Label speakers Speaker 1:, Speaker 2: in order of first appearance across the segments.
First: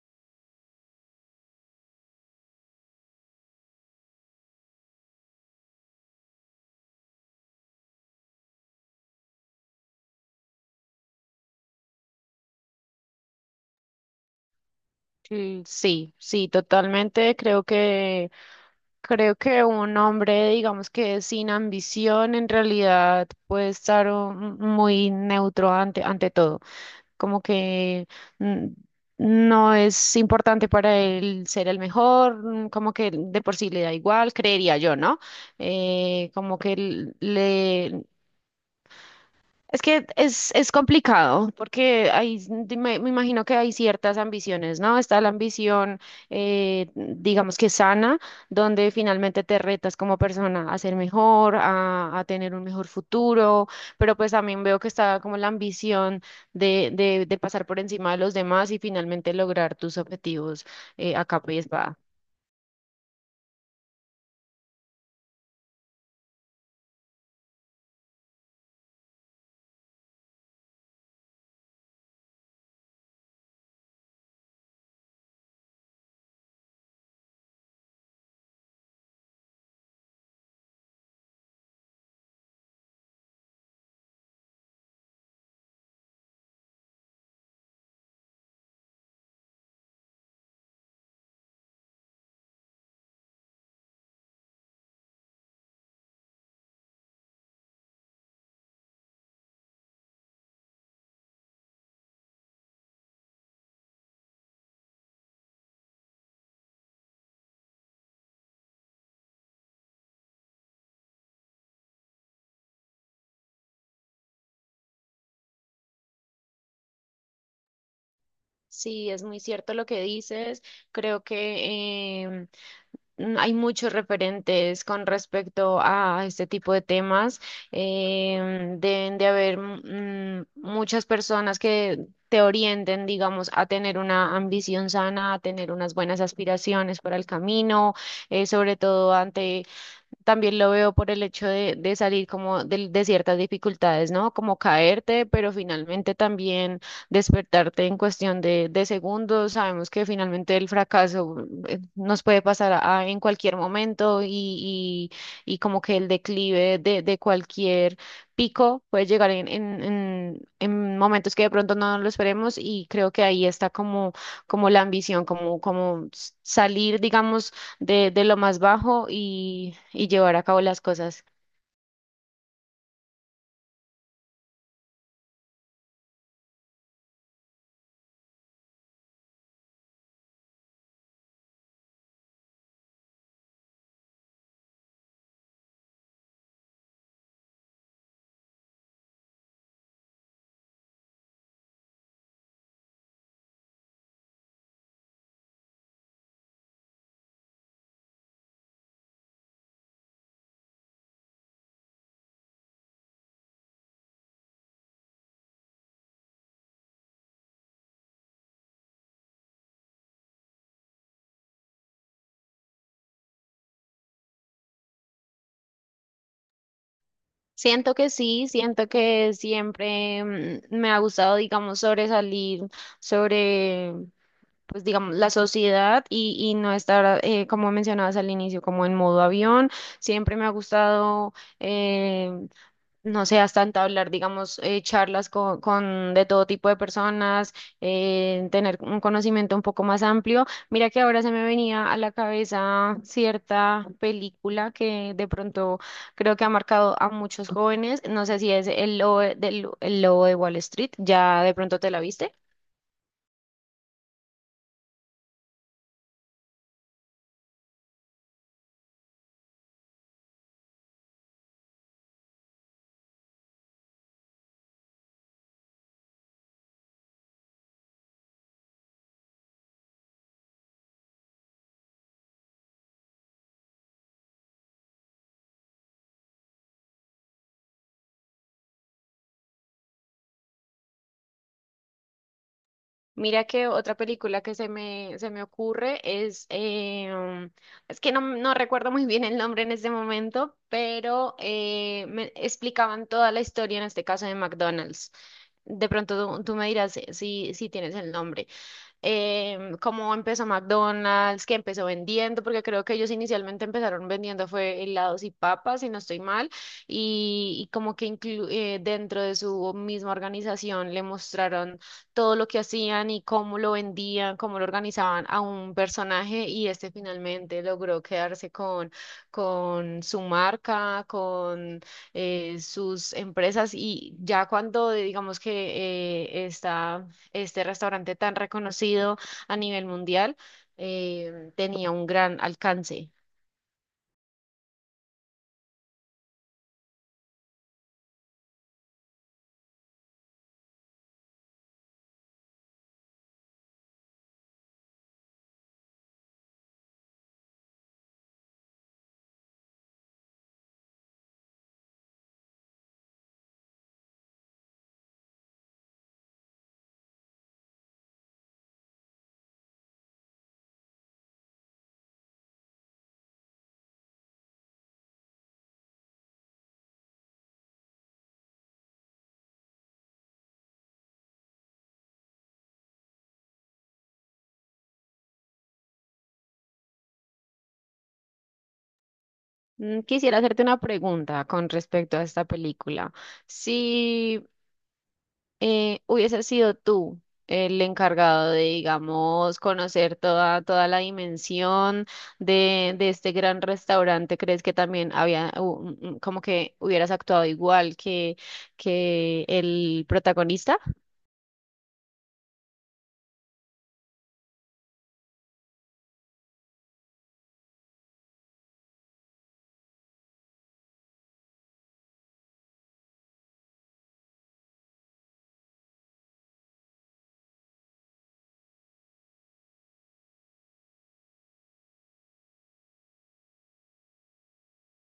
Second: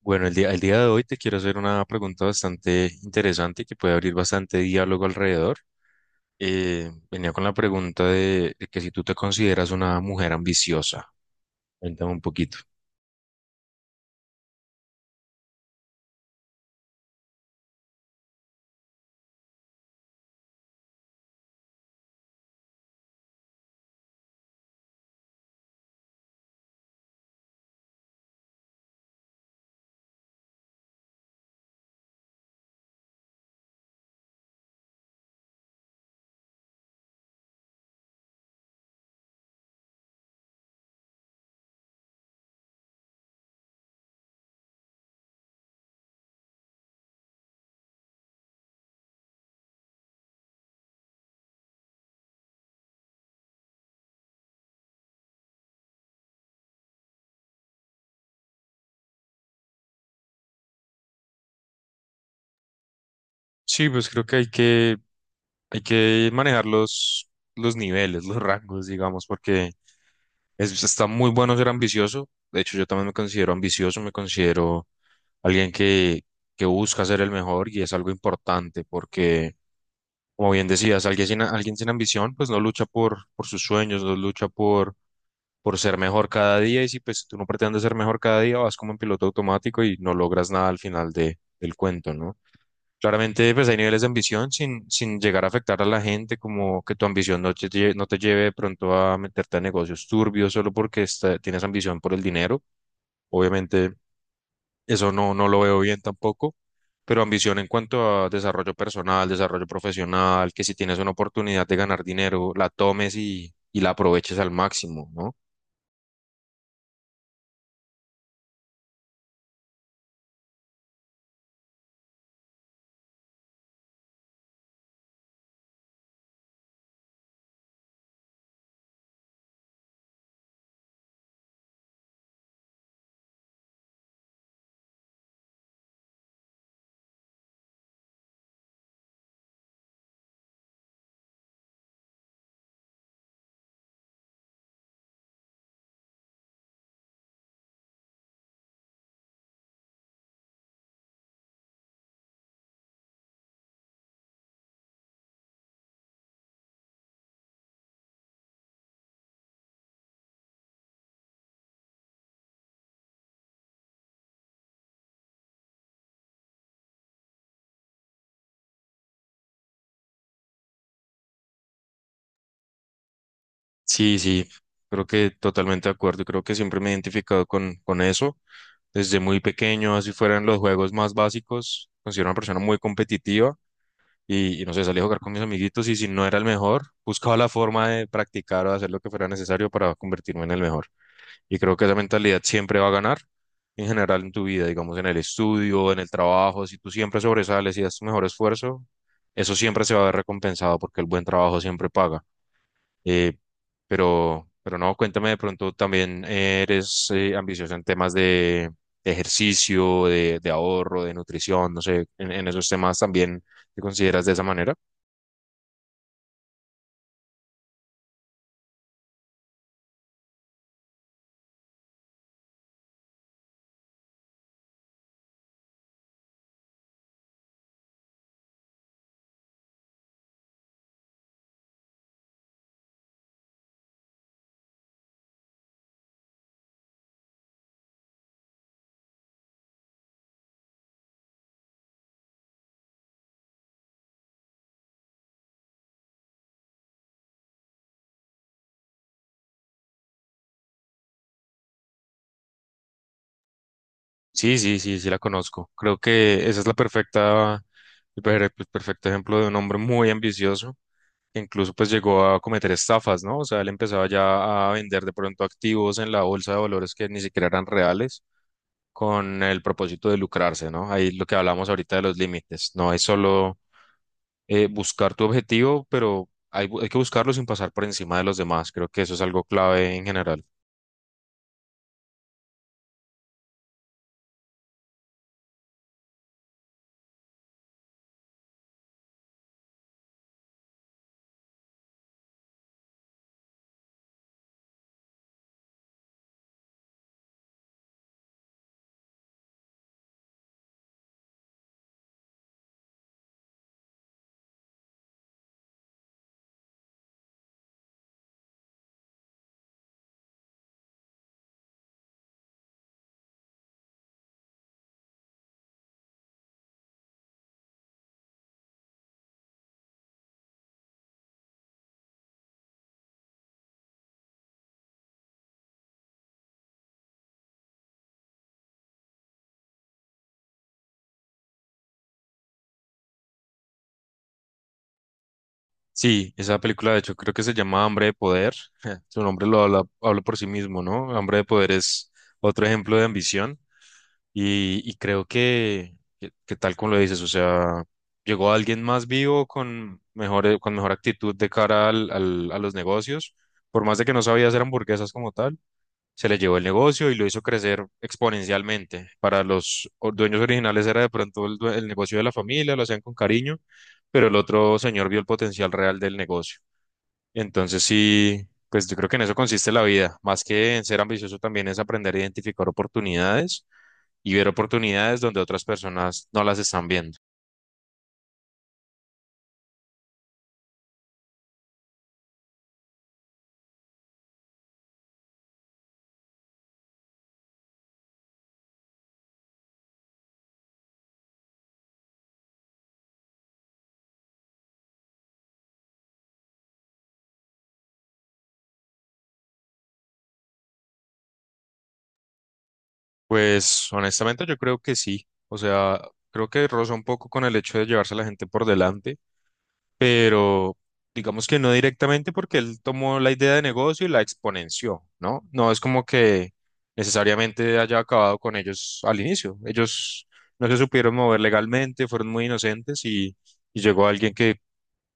Speaker 1: Bueno, el día de hoy te quiero hacer una pregunta bastante interesante que puede abrir bastante diálogo alrededor. Venía con la pregunta de que si tú te consideras una mujer ambiciosa, cuéntame un poquito.
Speaker 2: Sí, sí, totalmente. Creo que un hombre, digamos que sin ambición, en realidad puede estar muy neutro ante todo. Como que mm, no es importante para él ser el mejor, mm, como que de por sí le da igual, creería yo, ¿no? Como que le es que es complicado porque me imagino que hay ciertas ambiciones, ¿no? Está la ambición, digamos que sana, donde finalmente te retas como persona a ser mejor, a tener un mejor futuro, pero pues también veo que está como la ambición de pasar por encima de los demás y finalmente lograr tus objetivos a capa y espada.
Speaker 1: Sí, pues creo que hay hay que manejar los niveles, los rangos, digamos, porque está muy bueno ser ambicioso. De hecho, yo también me considero ambicioso, me considero alguien que busca ser el mejor y es algo importante porque... Como bien decías, alguien sin ambición, pues no lucha por sus sueños, no lucha por ser mejor cada día. Y si pues si tú no pretendes ser mejor cada día, vas como en piloto automático y no logras nada al final del cuento, ¿no? Claramente, pues hay niveles de ambición sin llegar a afectar a la gente, como que tu ambición no te, no te lleve de pronto a meterte a negocios turbios solo porque tienes ambición por el dinero. Obviamente eso no lo veo bien tampoco, pero ambición en cuanto a desarrollo personal, desarrollo profesional, que si tienes una oportunidad de ganar dinero, la tomes y la aproveches al máximo, ¿no?
Speaker 2: Sí, es muy cierto lo que dices. Creo que hay muchos referentes con respecto a este tipo de temas. Deben de haber muchas personas que te orienten, digamos, a tener una ambición sana, a tener unas buenas aspiraciones para el camino, sobre todo ante también lo veo por el hecho de salir como de ciertas dificultades, ¿no? Como caerte, pero finalmente también despertarte en cuestión de segundos. Sabemos que finalmente el fracaso nos puede pasar en cualquier momento y como que el declive de cualquier pico puede llegar en momentos que de pronto no lo esperemos, y creo que ahí está como, como la ambición, como, como salir, digamos de lo más bajo y llevar a cabo las cosas.
Speaker 1: Sí, sí, creo que totalmente de acuerdo, y creo que siempre me he identificado con eso. Desde muy pequeño, así fueran los juegos más básicos, considero una persona muy competitiva y no sé, salí a jugar con mis amiguitos y si no era el mejor, buscaba la forma de practicar o de hacer lo que fuera necesario para convertirme en el mejor. Y creo que esa mentalidad siempre va a ganar en general en tu vida, digamos, en el estudio, en el trabajo. Si tú siempre sobresales y das tu mejor esfuerzo, eso siempre se va a ver recompensado porque el buen trabajo siempre paga. Eh, pero no, cuéntame de pronto, también eres ambicioso en temas de ejercicio, de ahorro, de nutrición, no sé, en esos temas también te consideras de esa manera.
Speaker 2: Siento que sí, siento que siempre me ha gustado, digamos, sobresalir sobre, pues, digamos, la sociedad y no estar, como mencionabas al inicio, como en modo avión. Siempre me ha gustado eh, no seas hasta hablar, digamos, charlas con de todo tipo de personas, tener un conocimiento un poco más amplio. Mira que ahora se me venía a la cabeza cierta película que de pronto creo que ha marcado a muchos jóvenes. No sé si es El Lobo El Lobo de Wall Street, ¿ya de pronto te la viste?
Speaker 1: Sí, sí, sí, sí la conozco. Creo que esa es la perfecta, el perfecto ejemplo de un hombre muy ambicioso, incluso pues llegó a cometer estafas, ¿no? O sea, él empezaba ya a vender de pronto activos en la bolsa de valores que ni siquiera eran reales con el propósito de lucrarse, ¿no? Ahí lo que hablamos ahorita de los límites, no es solo buscar tu objetivo, pero hay que buscarlo sin pasar por encima de los demás, creo que eso es algo clave en general.
Speaker 2: Mira que otra película que se me ocurre es, es que no, no recuerdo muy bien el nombre en este momento, pero me explicaban toda la historia, en este caso de McDonald's. De pronto tú me dirás si, si tienes el nombre, cómo empezó McDonald's, que empezó vendiendo, porque creo que ellos inicialmente empezaron vendiendo fue helados y papas, si no estoy mal, y como que dentro de su misma organización le mostraron todo lo que hacían y cómo lo vendían, cómo lo organizaban a un personaje, y este finalmente logró quedarse con su marca, con sus empresas, y ya cuando digamos que está este restaurante tan reconocido a nivel mundial, tenía un gran alcance.
Speaker 1: Sí, esa película de hecho creo que se llama Hambre de Poder, su nombre lo habla, habla por sí mismo, ¿no? Hambre de Poder es otro ejemplo de ambición. Y creo que tal como lo dices, o sea, llegó alguien más vivo con mejor actitud de cara a los negocios, por más de que no sabía hacer hamburguesas como tal, se le llevó el negocio y lo hizo crecer exponencialmente. Para los dueños originales era de pronto el negocio de la familia, lo hacían con cariño, pero el otro señor vio el potencial real del negocio. Entonces sí, pues yo creo que en eso consiste la vida, más que en ser ambicioso también es aprender a identificar oportunidades y ver oportunidades donde otras personas no las están viendo.
Speaker 2: Quisiera hacerte una pregunta con respecto a esta película. Si hubiese sido tú el encargado de, digamos, conocer toda, toda la dimensión de este gran restaurante, ¿crees que también había, como que hubieras actuado igual que el protagonista?
Speaker 1: Pues honestamente yo creo que sí, o sea, creo que roza un poco con el hecho de llevarse a la gente por delante. Pero digamos que no directamente porque él tomó la idea de negocio y la exponenció, ¿no? No es como que necesariamente haya acabado con ellos al inicio. Ellos no se supieron mover legalmente, fueron muy inocentes y llegó alguien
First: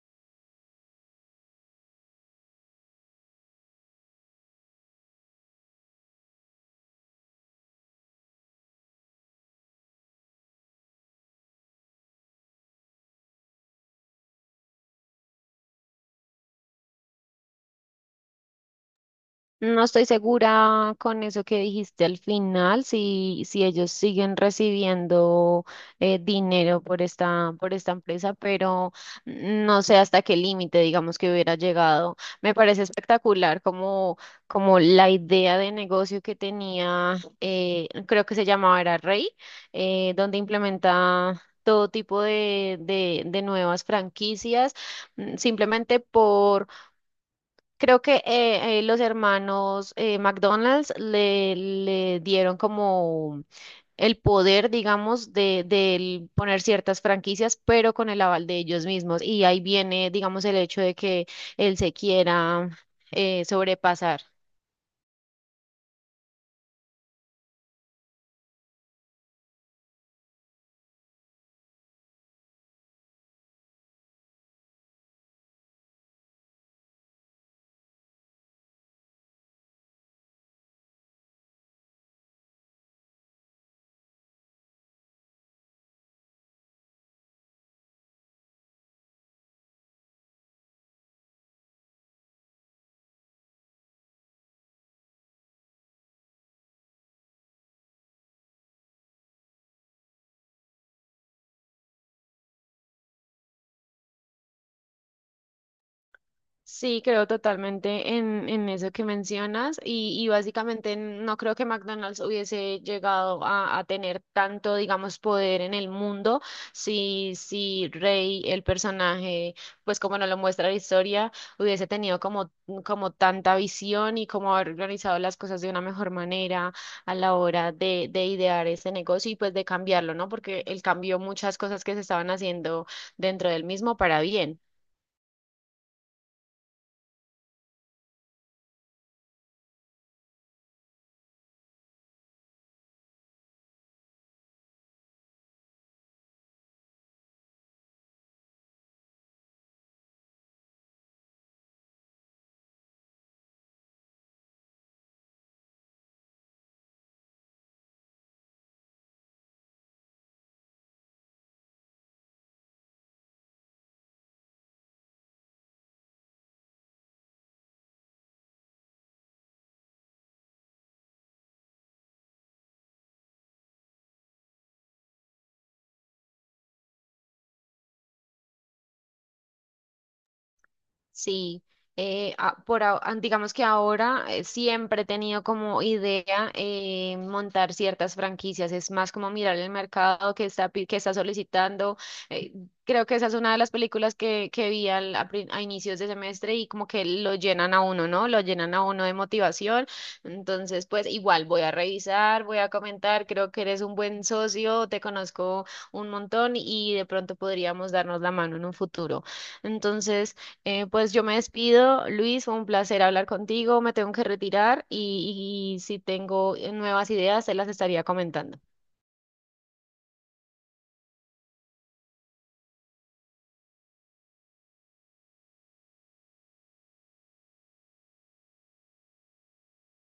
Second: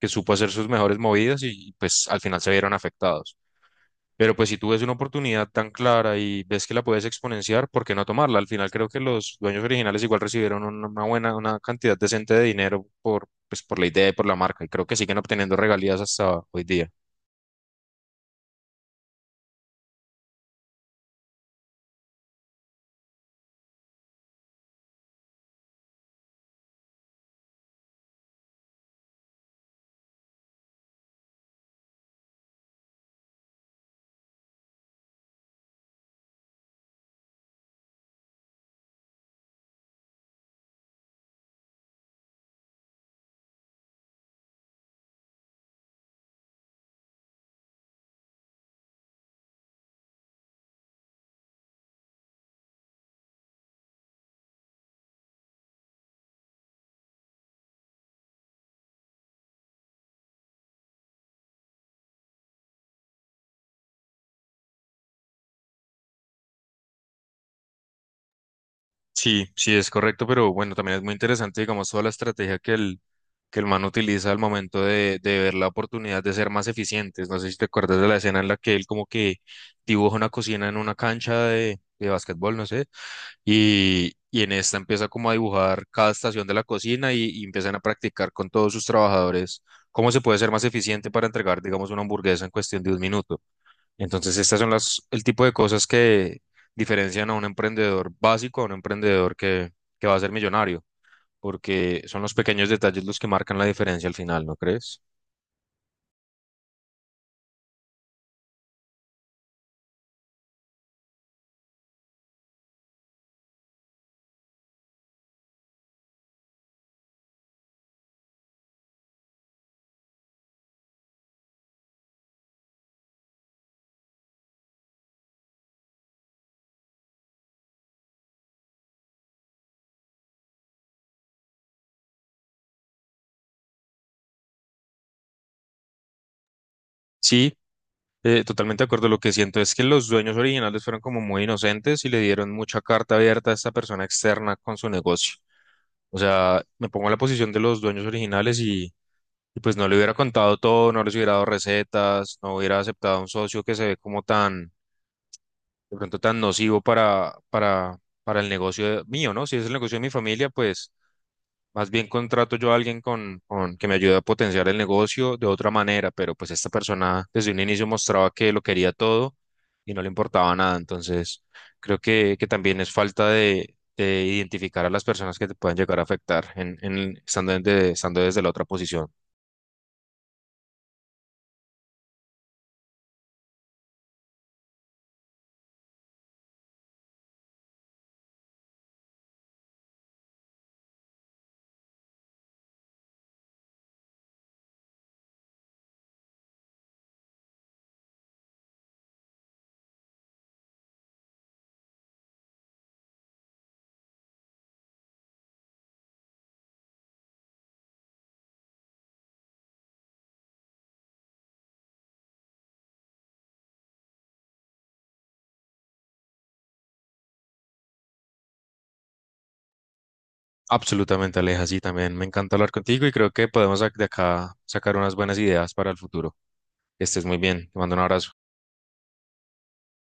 Speaker 1: que supo hacer sus mejores movidas y pues al final se vieron afectados. Pero pues si tú ves una oportunidad tan clara y ves que la puedes exponenciar, ¿por qué no tomarla? Al final creo que los dueños originales igual recibieron una buena, una cantidad decente de dinero por, pues, por la idea y por la marca, y creo que siguen obteniendo regalías hasta hoy día.
Speaker 2: No estoy segura con eso que dijiste al final, si, si ellos siguen recibiendo dinero por esta empresa, pero no sé hasta qué límite, digamos, que hubiera llegado. Me parece espectacular como, como la idea de negocio que tenía, creo que se llamaba era Rey, donde implementa todo tipo de, de nuevas franquicias, simplemente por creo que los hermanos McDonald's le dieron como el poder, digamos, de, del poner ciertas franquicias, pero con el aval de ellos mismos. Y ahí viene, digamos, el hecho de que él se quiera sobrepasar.
Speaker 1: Sí, sí, es correcto, pero bueno, también es muy interesante, digamos, toda la estrategia que el man utiliza al momento de ver la oportunidad de ser más eficientes. No sé si te acuerdas de la escena en la que él como que dibuja una cocina en una cancha de básquetbol, no sé, y en esta empieza como a dibujar cada estación de la cocina y empiezan a practicar con todos sus trabajadores cómo se puede ser más eficiente para entregar, digamos, una hamburguesa en cuestión de un minuto. Entonces, estas son las, el tipo de cosas que diferencian a un emprendedor básico a un emprendedor que va a ser millonario, porque son los pequeños detalles los que marcan la diferencia al final, ¿no crees?
Speaker 2: Sí, creo totalmente en eso que mencionas, y básicamente no creo que McDonald's hubiese llegado a tener tanto, digamos, poder en el mundo si, si Rey, el personaje, pues como nos lo muestra la historia, hubiese tenido como, como tanta visión y como haber organizado las cosas de una mejor manera a la hora de idear ese negocio y pues de cambiarlo, ¿no? Porque él cambió muchas cosas que se estaban haciendo dentro del mismo para bien.
Speaker 1: Sí, totalmente de acuerdo. Lo que siento es que los dueños originales fueron como muy inocentes y le dieron mucha carta abierta a esta persona externa con su negocio. O sea, me pongo en la posición de los dueños originales y pues no le hubiera contado todo, no les hubiera dado recetas, no hubiera aceptado a un socio que se ve como tan de pronto tan nocivo para el negocio mío, ¿no? Si es el negocio de mi familia, pues más bien contrato yo a alguien con que me ayude a potenciar el negocio de otra manera, pero pues esta persona desde un inicio mostraba que lo quería todo y no le importaba nada, entonces creo que también es falta de identificar a las personas que te pueden llegar a afectar estando desde la otra posición.
Speaker 2: Sí, digamos que ahora siempre he tenido como idea montar ciertas franquicias, es más como mirar el mercado que está, que está solicitando. eh, Creo que esa es una de las películas que vi a inicios de semestre y como que lo llenan a uno, ¿no? Lo llenan a uno de motivación. Entonces, pues igual voy a revisar, voy a comentar, creo que eres un buen socio, te conozco un montón y de pronto podríamos darnos la mano en un futuro. Entonces... pues yo me despido, Luis, fue un placer hablar contigo, me tengo que retirar, y si tengo nuevas ideas, se las estaría comentando.
Speaker 1: Absolutamente, Aleja, sí, también me encanta hablar contigo y creo que podemos de acá sacar unas buenas ideas para el futuro. Que estés muy bien. Te mando un abrazo.